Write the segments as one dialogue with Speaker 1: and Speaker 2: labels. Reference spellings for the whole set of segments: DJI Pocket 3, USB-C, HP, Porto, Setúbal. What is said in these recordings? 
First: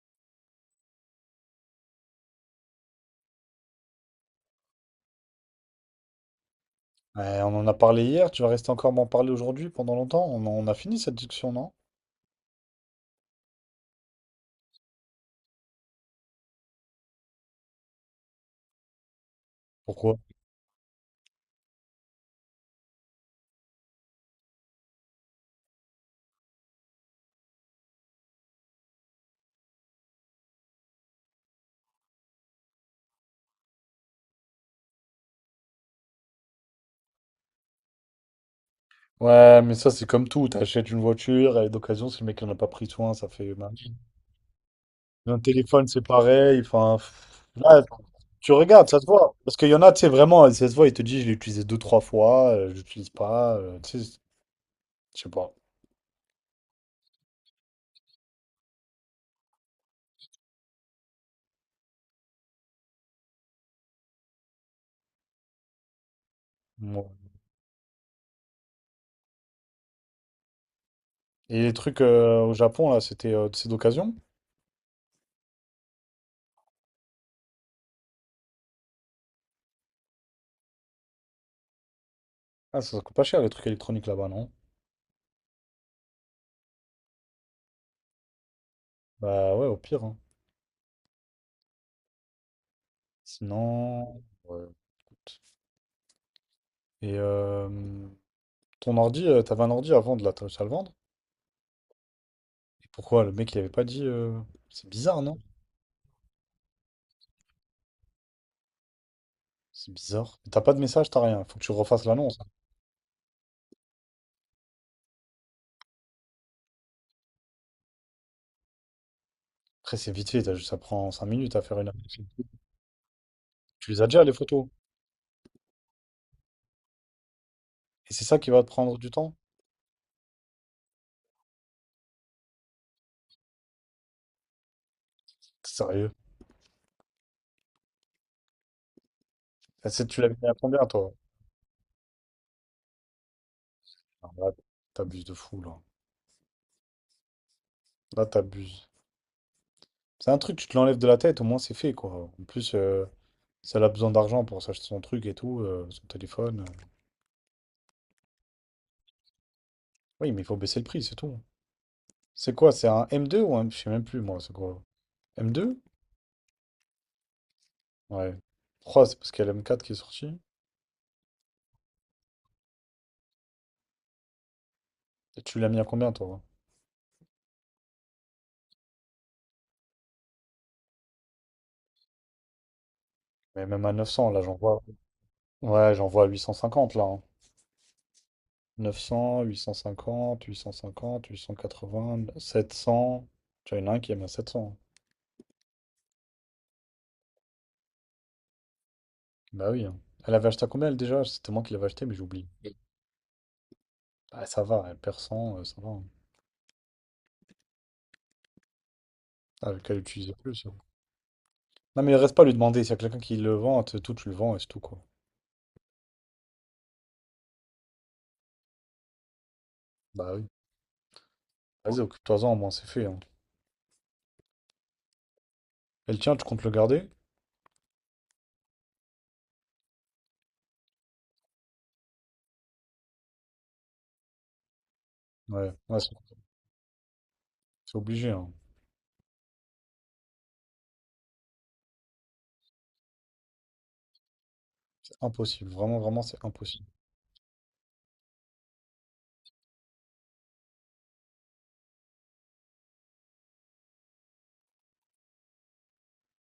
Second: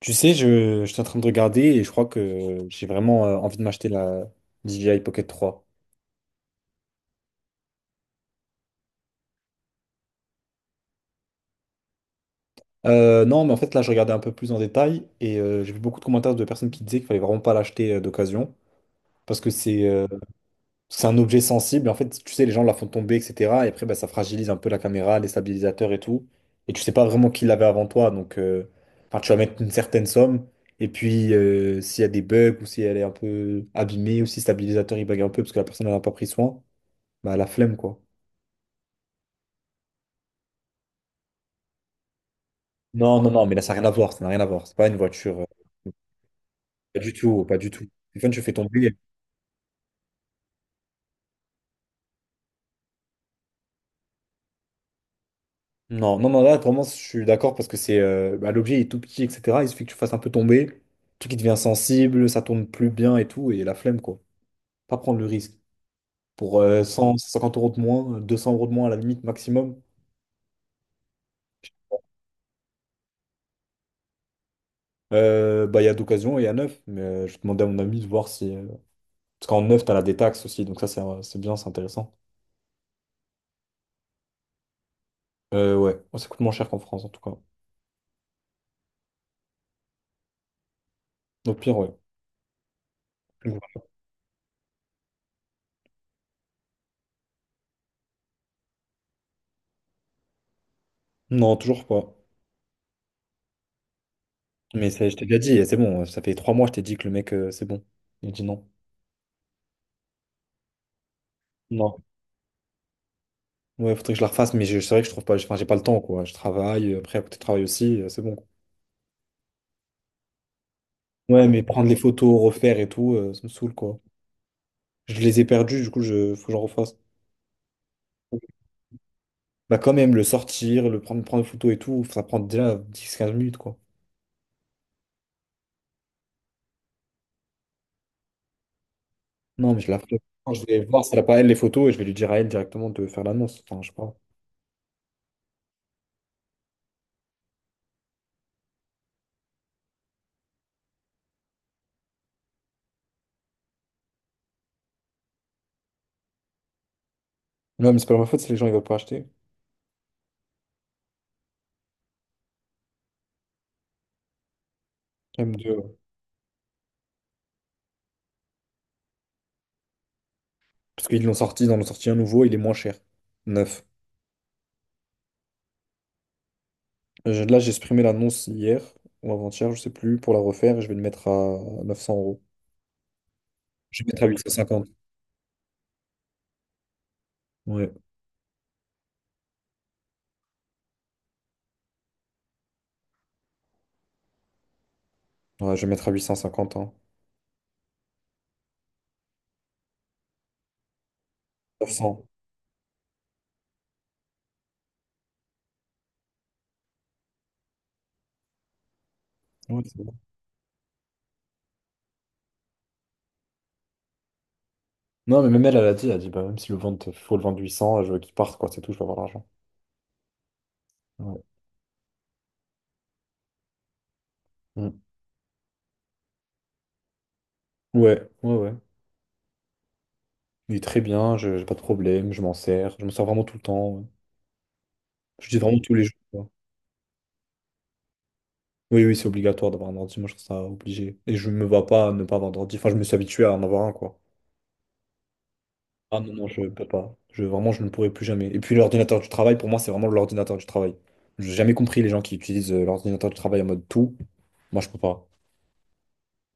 Speaker 1: Tu sais, je suis en train de regarder et je crois que j'ai vraiment envie de m'acheter la DJI Pocket 3.
Speaker 2: Ouais, on en a parlé hier, tu vas rester encore m'en parler aujourd'hui pendant longtemps? On a fini cette discussion, non?
Speaker 1: Non, mais en fait, là, je regardais un peu plus en détail et j'ai vu beaucoup de commentaires de personnes qui disaient qu'il fallait vraiment pas l'acheter d'occasion parce que
Speaker 2: Pourquoi?
Speaker 1: c'est un objet sensible. En fait, tu sais, les gens la font tomber, etc. Et après, bah, ça fragilise un peu la caméra, les stabilisateurs et tout. Et tu sais pas vraiment qui l'avait avant toi. Donc, enfin, tu vas mettre une certaine somme. Et puis, s'il y a des bugs ou si elle est un peu abîmée ou si le stabilisateur il bug un peu parce que la personne n'en a pas pris soin, bah, la flemme, quoi.
Speaker 2: Ouais, mais ça c'est comme tout, t'achètes une voiture, elle est d'occasion, si le mec n'en a pas pris soin,
Speaker 1: Non,
Speaker 2: ça
Speaker 1: non, non, mais
Speaker 2: fait
Speaker 1: là, ça
Speaker 2: mal.
Speaker 1: n'a rien à voir. Ça n'a rien à voir. C'est pas une
Speaker 2: Un
Speaker 1: voiture.
Speaker 2: téléphone c'est pareil, enfin,
Speaker 1: Pas du
Speaker 2: pff,
Speaker 1: tout, pas du
Speaker 2: là,
Speaker 1: tout. Stéphane, tu
Speaker 2: tu
Speaker 1: fais
Speaker 2: regardes,
Speaker 1: tomber.
Speaker 2: ça se voit. Parce qu'il y en a, tu sais, vraiment, ça se voit, il te dit, je l'ai utilisé deux, trois fois, je l'utilise pas, tu sais, je sais pas.
Speaker 1: Non, non, non, là, vraiment, je suis d'accord parce que c'est bah, l'objet est tout petit, etc. Il suffit que tu fasses un peu tomber. Le truc, il devient sensible, ça tourne plus bien et tout. Et la flemme, quoi. Pas prendre le risque. Pour 100,
Speaker 2: Ouais.
Speaker 1: 150 euros de moins, 200 euros de moins à la limite maximum.
Speaker 2: Et les trucs au Japon, là, c'est d'occasion?
Speaker 1: Bah, il y a d'occasion et il y a neuf. Mais je demandais à mon ami de voir si. Parce qu'en neuf, t'as la détaxe aussi. Donc ça, c'est bien, c'est intéressant.
Speaker 2: Ah, ça coûte pas cher les trucs électroniques là-bas, non?
Speaker 1: Ouais, ça coûte moins cher qu'en France, en tout cas.
Speaker 2: Bah ouais, au pire, hein.
Speaker 1: Au pire, ouais. Donc, voilà.
Speaker 2: Sinon, ouais. Et ton ordi, t'avais un ordi à vendre là, t'as réussi à le vendre?
Speaker 1: Non, toujours pas.
Speaker 2: Et pourquoi le mec il avait pas dit c'est
Speaker 1: Mais ça, je
Speaker 2: bizarre,
Speaker 1: t'ai déjà
Speaker 2: non?
Speaker 1: dit, et c'est bon, ça fait 3 mois, je t'ai dit que le mec, c'est bon. Il dit non.
Speaker 2: C'est bizarre. T'as pas de message, t'as rien. Faut que tu
Speaker 1: Non.
Speaker 2: refasses l'annonce.
Speaker 1: Ouais, faudrait que je la refasse, mais c'est vrai que je trouve pas, enfin, j'ai pas le temps, quoi. Je travaille, après, à côté de travail aussi, c'est bon, quoi.
Speaker 2: Après, c'est vite fait, ça prend 5
Speaker 1: Ouais,
Speaker 2: minutes
Speaker 1: mais
Speaker 2: à faire
Speaker 1: prendre
Speaker 2: une
Speaker 1: les
Speaker 2: annonce.
Speaker 1: photos, refaire et tout, ça me saoule,
Speaker 2: Tu
Speaker 1: quoi.
Speaker 2: les as déjà les photos.
Speaker 1: Je les ai perdues, du coup, faut que j'en refasse.
Speaker 2: Et c'est ça qui va te prendre du temps?
Speaker 1: Bah, quand même, le sortir, le prendre, prendre les photos et tout, ça prend déjà 10 15 minutes, quoi.
Speaker 2: T'es sérieux?
Speaker 1: Non, mais je la ferai.
Speaker 2: Tu l'avais mis
Speaker 1: Quand
Speaker 2: à
Speaker 1: je vais
Speaker 2: combien
Speaker 1: voir si
Speaker 2: toi?
Speaker 1: elle a pas, elle, les photos, et je vais lui dire à elle directement de faire l'annonce. Enfin, je sais pas.
Speaker 2: Ah, là, t'abuses de fou là. Là, t'abuses. C'est un truc, tu te l'enlèves de la tête, au moins c'est fait quoi. En plus, si elle a besoin d'argent pour s'acheter son truc et tout, son téléphone.
Speaker 1: Non, mais c'est pas ma faute si les gens, ils veulent pas acheter.
Speaker 2: Oui, mais il faut baisser le prix, c'est tout. C'est quoi? C'est un M2 ou un, je sais même plus, moi, c'est quoi?
Speaker 1: Même
Speaker 2: M2?
Speaker 1: de-
Speaker 2: Ouais. Trois c'est parce qu'il y a le M4 qui est sorti.
Speaker 1: Parce qu'ils l'ont sorti, ils en ont sorti un nouveau, il est moins cher. Neuf.
Speaker 2: Et tu l'as mis à combien, toi?
Speaker 1: Là, j'ai supprimé l'annonce hier ou avant-hier, je sais plus, pour la refaire et je vais le mettre à 900 euros.
Speaker 2: Mais même à
Speaker 1: Je vais mettre à
Speaker 2: 900, là, j'en vois.
Speaker 1: 850.
Speaker 2: Ouais, j'en vois à 850, là, hein.
Speaker 1: Ouais.
Speaker 2: 900, 850, 850, 880, 700. Tu vois, il y en a un qui est même à 700.
Speaker 1: Ouais, je vais mettre à 850, hein.
Speaker 2: Bah oui, hein. Elle avait acheté à combien, elle, déjà? C'était moi qui l'avais acheté, mais
Speaker 1: 900.
Speaker 2: j'oublie. Bah, ça va, elle perd cent, ça va, hein. Ah,
Speaker 1: Ouais, c'est
Speaker 2: qu'elle
Speaker 1: bon.
Speaker 2: l'utilisait plus, hein. Non, mais il reste pas à lui demander. S'il y a quelqu'un qui le vend, tout, tu le vends et c'est tout, quoi.
Speaker 1: Non, mais même elle, elle a dit, bah, même si le vente, faut le vendre 800, je veux qu'il parte, quoi, c'est tout, je vais avoir l'argent.
Speaker 2: Bah oui.
Speaker 1: Ouais.
Speaker 2: Vas-y, occupe-toi-en, au moins, c'est fait, hein.
Speaker 1: Mm.
Speaker 2: Et le tien, tu comptes le garder?
Speaker 1: Ouais, ouais, ouais. Il est très bien, je j'ai pas de problème, je m'en sers vraiment tout le temps, ouais. Je dis
Speaker 2: Ouais,
Speaker 1: vraiment tous
Speaker 2: ouais,
Speaker 1: les
Speaker 2: c'est
Speaker 1: jours, quoi.
Speaker 2: c'est obligé, hein.
Speaker 1: Oui, oui, c'est obligatoire d'avoir un ordi, moi je trouve ça obligé. Et je me vois pas ne pas avoir d'ordi. Enfin, je me suis habitué à en avoir un, quoi.
Speaker 2: C'est impossible. Vraiment,
Speaker 1: Ah
Speaker 2: vraiment,
Speaker 1: non,
Speaker 2: c'est
Speaker 1: non, je
Speaker 2: impossible.
Speaker 1: peux pas. Vraiment, je ne pourrai plus jamais. Et puis l'ordinateur du travail, pour moi, c'est vraiment l'ordinateur du travail. J'ai jamais compris les gens qui utilisent l'ordinateur du travail en mode tout. Moi, je peux pas.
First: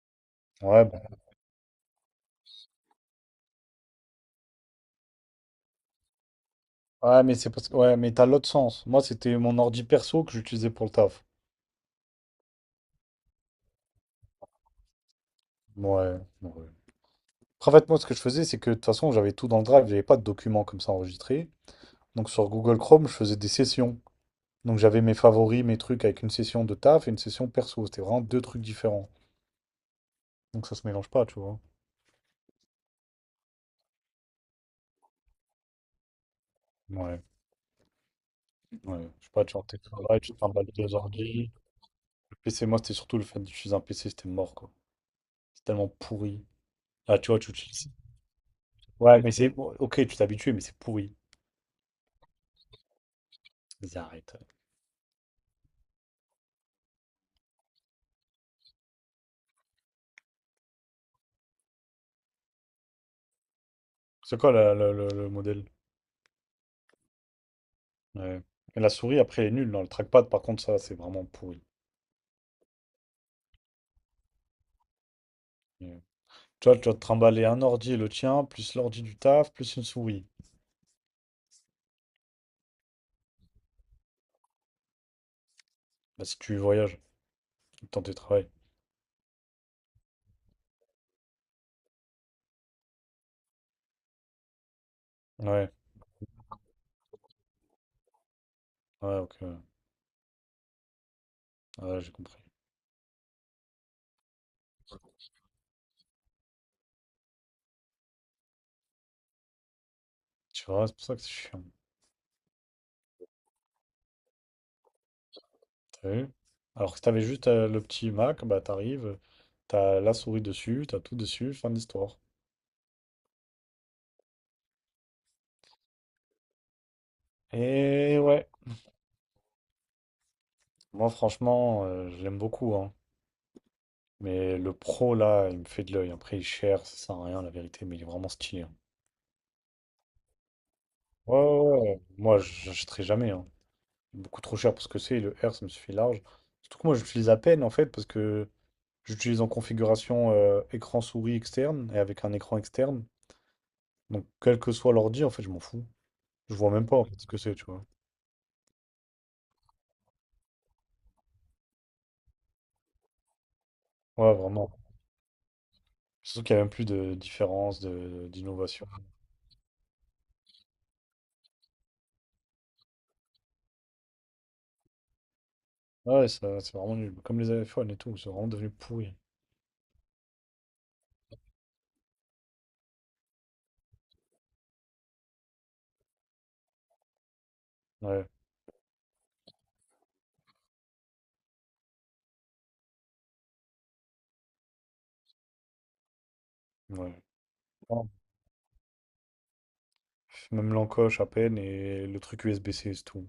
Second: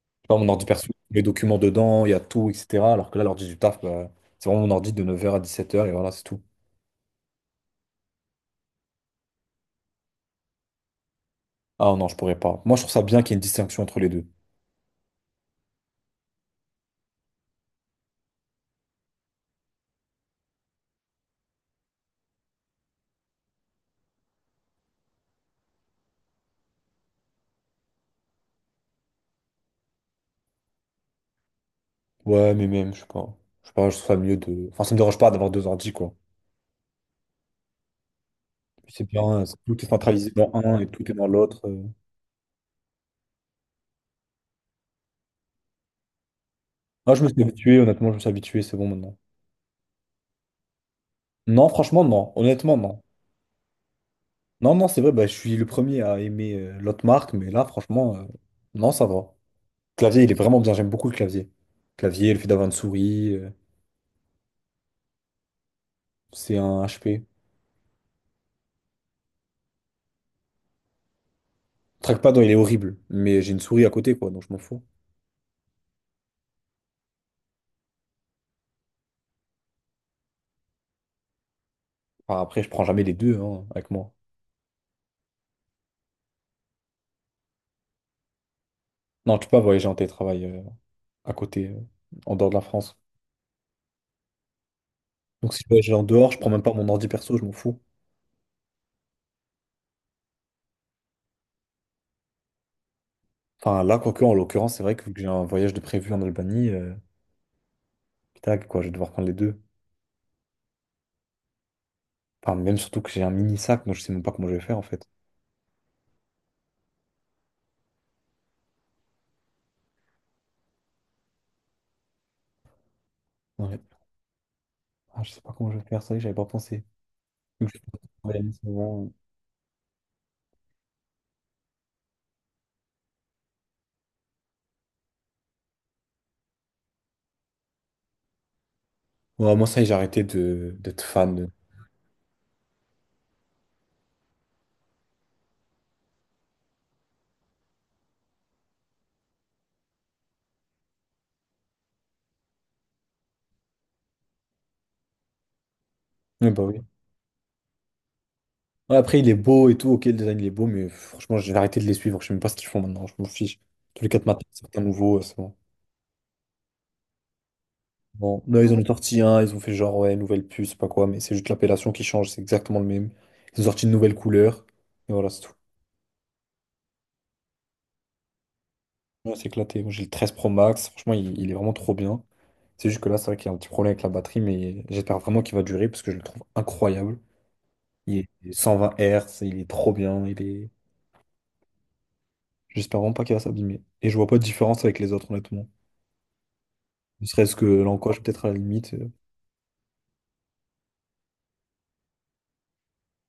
Speaker 1: Je sais pas mon ordi
Speaker 2: Ouais,
Speaker 1: perso,
Speaker 2: bah,
Speaker 1: les documents dedans, il y a tout, etc. Alors que là, l'ordi du taf, bah, c'est vraiment mon ordi de 9 h à 17 h et voilà, c'est tout.
Speaker 2: ouais, mais c'est parce que ouais, mais t'as l'autre sens. Moi, c'était mon ordi perso que j'utilisais pour le taf.
Speaker 1: Ah non, je pourrais pas. Moi, je trouve ça bien qu'il y ait une distinction entre les deux.
Speaker 2: Ouais, ouais. Après, en fait, moi, ce que je faisais, c'est que de toute façon, j'avais tout dans le drive, j'avais pas de documents comme ça enregistrés. Donc sur Google Chrome, je faisais des sessions. Donc j'avais mes favoris, mes trucs avec une session de taf et une session perso. C'était vraiment deux trucs différents. Donc ça se mélange pas, tu vois.
Speaker 1: Ouais, mais même, je sais pas. Je sais pas, je trouve ça mieux de. Enfin, ça me dérange pas d'avoir deux ordis, quoi.
Speaker 2: Ouais,
Speaker 1: Puis c'est
Speaker 2: ouais.
Speaker 1: bien,
Speaker 2: Je sais
Speaker 1: hein,
Speaker 2: pas, tu rentres tes
Speaker 1: tout est
Speaker 2: travail,
Speaker 1: centralisé
Speaker 2: tu te
Speaker 1: dans
Speaker 2: trimbales
Speaker 1: un et
Speaker 2: deux
Speaker 1: tout est dans
Speaker 2: ordi.
Speaker 1: l'autre.
Speaker 2: Le PC, moi, c'était surtout le fait d'utiliser un PC, c'était mort, quoi. C'est tellement pourri.
Speaker 1: Ah,
Speaker 2: Ah,
Speaker 1: je me
Speaker 2: tu vois,
Speaker 1: suis
Speaker 2: tu, tu-
Speaker 1: habitué,
Speaker 2: c'est-
Speaker 1: honnêtement, je me suis habitué, c'est bon maintenant.
Speaker 2: Ouais, mais c'est bon, ok, tu t'es habitué, mais c'est pourri.
Speaker 1: Non, franchement, non. Honnêtement, non.
Speaker 2: Vas-y, arrête.
Speaker 1: Non, non, c'est vrai, bah, je suis le premier à aimer l'autre marque, mais là, franchement, non, ça va. Clavier, il est vraiment bien. J'aime beaucoup le clavier. Clavier, le fait d'avoir une souris,
Speaker 2: C'est quoi le modèle?
Speaker 1: c'est un HP.
Speaker 2: Ouais. Et la souris, après, elle est nulle. Non, le trackpad, par contre, ça, c'est vraiment pourri.
Speaker 1: Trackpad, non, il est horrible, mais j'ai une souris à côté, quoi, donc je m'en fous.
Speaker 2: Ouais. Tu vois, tu vas te trimballer un ordi, le tien, plus l'ordi du taf, plus une souris.
Speaker 1: Enfin, après, je prends jamais les deux hein, avec moi.
Speaker 2: Bah, si tu voyages, le temps de travail.
Speaker 1: Non, tu peux pas voyager en télétravail à côté, en dehors de la France. Donc, si je
Speaker 2: Ouais,
Speaker 1: voyage en dehors, je prends même pas mon ordi perso, je m'en fous.
Speaker 2: ouais, ok, ouais. Ouais, j'ai compris.
Speaker 1: Enfin, là, quoique, en l'occurrence, c'est vrai que vu que j'ai un voyage de prévu en Albanie, tac, quoi, je vais devoir prendre les deux.
Speaker 2: Tu vois, c'est pour ça que c'est chiant.
Speaker 1: Enfin, même surtout que j'ai un mini sac, donc je sais même pas comment je vais faire en fait.
Speaker 2: T'as vu? Alors que si t'avais juste le petit Mac, bah, t'arrives, t'as la souris dessus, t'as tout dessus, fin de l'histoire.
Speaker 1: Ouais. Ah, je sais pas comment je vais faire, ça y est, j'avais pas pensé. Donc, je pense que je
Speaker 2: Et
Speaker 1: vais
Speaker 2: ouais.
Speaker 1: travailler en ce moment.
Speaker 2: Moi, franchement, je l'aime beaucoup, hein. Mais le pro, là, il me fait de l'œil. Après, il est cher, ça sert à rien, la vérité, mais il est vraiment stylé, hein.
Speaker 1: Ouais, moi, ça y est, j'ai arrêté de d'être fan.
Speaker 2: Ouais,
Speaker 1: de-
Speaker 2: ouais, ouais, ouais. Moi, j'achèterai jamais, hein. Beaucoup trop cher pour ce que c'est. Le R, ça me suffit large. Surtout que moi, j'utilise à peine, en fait, parce que j'utilise en configuration écran souris externe et avec un écran externe. Donc, quel que soit l'ordi, en fait, je m'en fous.
Speaker 1: Ouais,
Speaker 2: Je
Speaker 1: bah
Speaker 2: vois
Speaker 1: oui.
Speaker 2: même pas, en fait, ce que c'est, tu vois.
Speaker 1: Ouais, après, il est beau et tout, ok, le design il est beau, mais franchement, j'ai arrêté de les suivre, je sais même pas ce qu'ils font maintenant, je m'en fiche. Tous les quatre
Speaker 2: Ouais,
Speaker 1: matins,
Speaker 2: vraiment.
Speaker 1: c'est un nouveau, c'est bon.
Speaker 2: Surtout qu'il n'y a même plus de différence,
Speaker 1: Bon, là, ils en ont
Speaker 2: d'innovation.
Speaker 1: sorti un, ils ont fait genre, ouais, nouvelle puce, je sais pas quoi, mais c'est juste l'appellation qui change, c'est exactement le même. Ils ont sorti une nouvelle couleur, et voilà, c'est tout.
Speaker 2: Ouais, c'est vraiment nul. Comme les iPhones et tout, c'est vraiment devenu pourri.
Speaker 1: Ouais, c'est éclaté. Moi, j'ai le 13 Pro Max. Franchement, il est vraiment trop bien. C'est juste que là, c'est vrai qu'il y a un petit problème avec la batterie, mais j'espère vraiment qu'il va durer parce que je le trouve incroyable. Il
Speaker 2: Ouais.
Speaker 1: est cent vingt 120 Hz, il est trop bien. Il est... J'espère vraiment pas qu'il va s'abîmer. Et je vois pas de différence avec les autres, honnêtement.
Speaker 2: Ouais.
Speaker 1: Ne serait-ce que
Speaker 2: Non,
Speaker 1: l'encoche, peut-être à la limite.
Speaker 2: même l'encoche à peine et le truc USB-C, c'est tout.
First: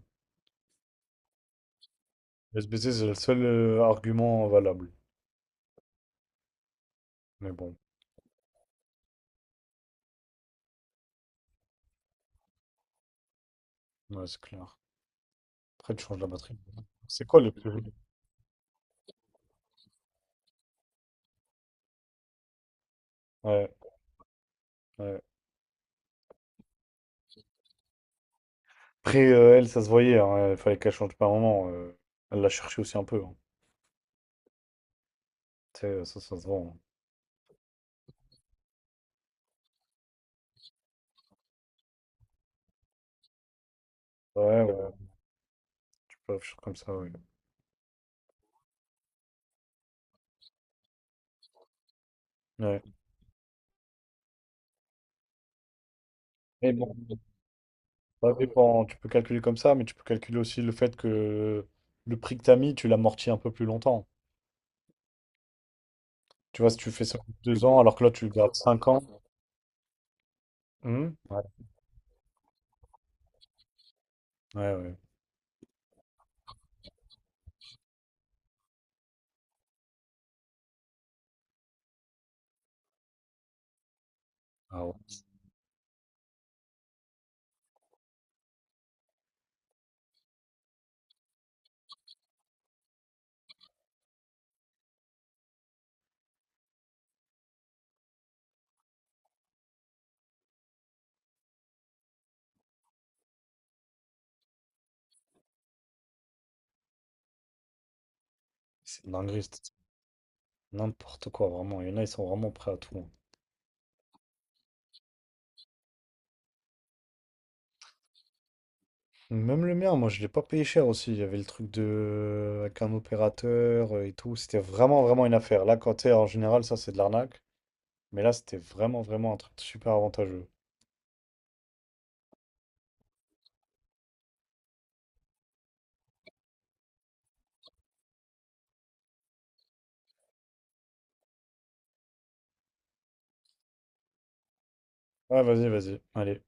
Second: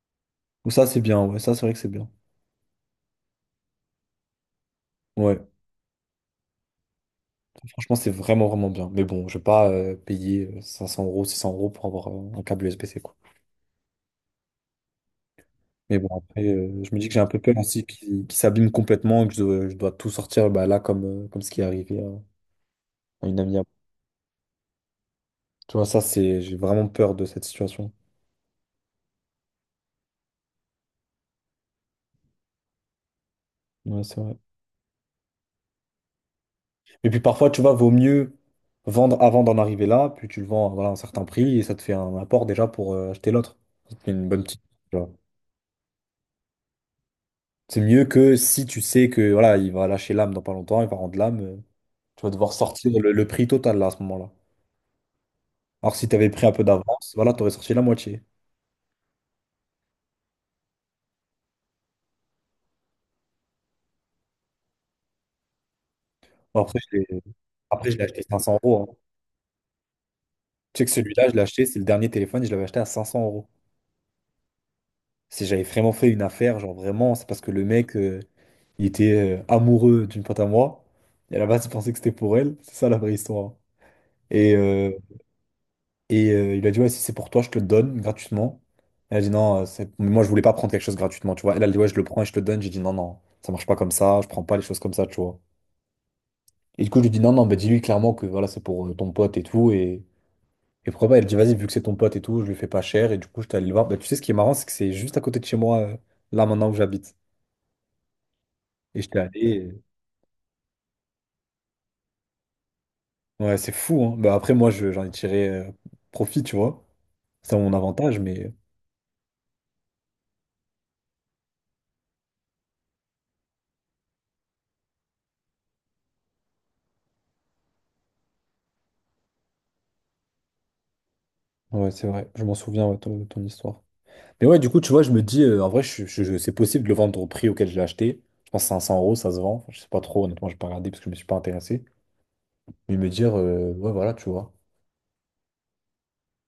Speaker 1: Ou ça, c'est bien. Ouais, ça, c'est vrai que c'est bien.
Speaker 2: USB-C, c'est le seul argument valable.
Speaker 1: Ouais,
Speaker 2: Mais bon,
Speaker 1: franchement, c'est vraiment, vraiment bien. Mais bon, je vais pas payer 500 euros, 600 euros pour avoir un câble USB-C, quoi.
Speaker 2: ouais, c'est clair. Après,
Speaker 1: Mais
Speaker 2: tu
Speaker 1: bon,
Speaker 2: changes la
Speaker 1: après,
Speaker 2: batterie.
Speaker 1: je me dis que j'ai un
Speaker 2: C'est
Speaker 1: peu
Speaker 2: quoi le
Speaker 1: peur
Speaker 2: plus.
Speaker 1: aussi qu'il s'abîme complètement et que je dois tout sortir bah, là, comme ce qui est arrivé à une amie. À moi.
Speaker 2: Ouais, ouais.
Speaker 1: Tu vois, ça, c'est, j'ai vraiment peur de cette situation.
Speaker 2: Après, elle, ça se voyait, hein. Il fallait qu'elle change pas un moment. Elle l'a cherché aussi un peu, hein.
Speaker 1: Ouais, c'est vrai.
Speaker 2: Tu sais, ça se vend.
Speaker 1: Et puis parfois, tu vois, vaut mieux vendre avant d'en arriver là, puis tu le vends voilà, à voilà, un certain prix et ça te fait un apport déjà pour acheter l'autre. Ça te fait une
Speaker 2: Hein.
Speaker 1: bonne petite.
Speaker 2: Ouais, ouais.
Speaker 1: Tu vois.
Speaker 2: Tu peux afficher comme ça, ouais.
Speaker 1: C'est mieux que si tu sais que voilà, il va lâcher l'âme dans pas longtemps, il va rendre l'âme. Tu vas devoir
Speaker 2: Ouais.
Speaker 1: sortir le prix total là, à ce moment-là. Alors, si tu avais pris un peu
Speaker 2: Mais bon,
Speaker 1: d'avance, voilà, tu aurais sorti la moitié.
Speaker 2: ça dépend. Tu peux calculer comme ça, mais tu peux calculer aussi le fait que le prix que t'as mis, tu l'amortis un peu plus longtemps.
Speaker 1: Bon,
Speaker 2: Tu vois, si
Speaker 1: Après,
Speaker 2: tu fais ça en 2 ans,
Speaker 1: Après,
Speaker 2: alors
Speaker 1: je
Speaker 2: que
Speaker 1: l'ai
Speaker 2: là,
Speaker 1: acheté
Speaker 2: tu le gardes
Speaker 1: 500
Speaker 2: cinq
Speaker 1: euros, hein.
Speaker 2: ans.
Speaker 1: Tu sais que
Speaker 2: Mmh.
Speaker 1: celui-là, je l'ai
Speaker 2: Ouais,
Speaker 1: acheté, c'est le dernier téléphone, je l'avais acheté à 500 euros.
Speaker 2: ouais, ouais.
Speaker 1: Si j'avais vraiment fait une affaire, genre vraiment, c'est parce que le mec, il était amoureux d'une pote à moi. Et à la base, il pensait que c'était pour elle. C'est ça la vraie histoire. Hein. Et,
Speaker 2: Ah
Speaker 1: euh,
Speaker 2: ouais,
Speaker 1: et il a dit, ouais, si c'est pour toi, je te le donne gratuitement. Elle a dit, non, c'est- mais moi, je voulais pas prendre quelque chose gratuitement, tu vois. Elle a dit, ouais, je le prends et je te le donne. J'ai dit, non, non, ça marche pas comme ça, je prends pas les choses comme ça, tu vois. Et du coup, je lui dis, non, non, bah, dis-lui clairement que voilà, c'est pour ton pote et tout. Et pourquoi pas, elle dit, vas-y, vu que c'est ton pote et tout, je lui fais pas cher. Et du coup, je allé le voir. Bah, tu sais, ce qui est marrant, c'est que c'est juste à côté de chez moi, là, maintenant où j'habite. Et
Speaker 2: c'est une
Speaker 1: j'étais allé.
Speaker 2: dinguerie, c'est
Speaker 1: et-
Speaker 2: n'importe quoi, vraiment. Il y en a, ils sont vraiment prêts à tout, hein.
Speaker 1: Ouais, c'est fou, hein. Bah, après, moi, j'en ai tiré profit, tu vois. C'est mon avantage, mais
Speaker 2: Même le mien, moi, je l'ai pas payé cher aussi. Il y avait le truc de, avec un opérateur et tout. C'était vraiment, vraiment une affaire. Là, quand t'es en général, ça, c'est de l'arnaque. Mais là, c'était vraiment, vraiment un truc super avantageux.
Speaker 1: ouais, c'est vrai. Je m'en souviens, ouais, ton histoire. Mais ouais, du coup, tu vois, je me dis, en vrai, c'est possible de le vendre au prix auquel je l'ai acheté. Je pense que 500 euros, ça se vend. Enfin, je sais pas trop, honnêtement, j'ai pas regardé parce que je me suis pas intéressé. Mais me dire, ouais, voilà, tu vois.
Speaker 2: Ouais, vas-y, vas-y. Allez.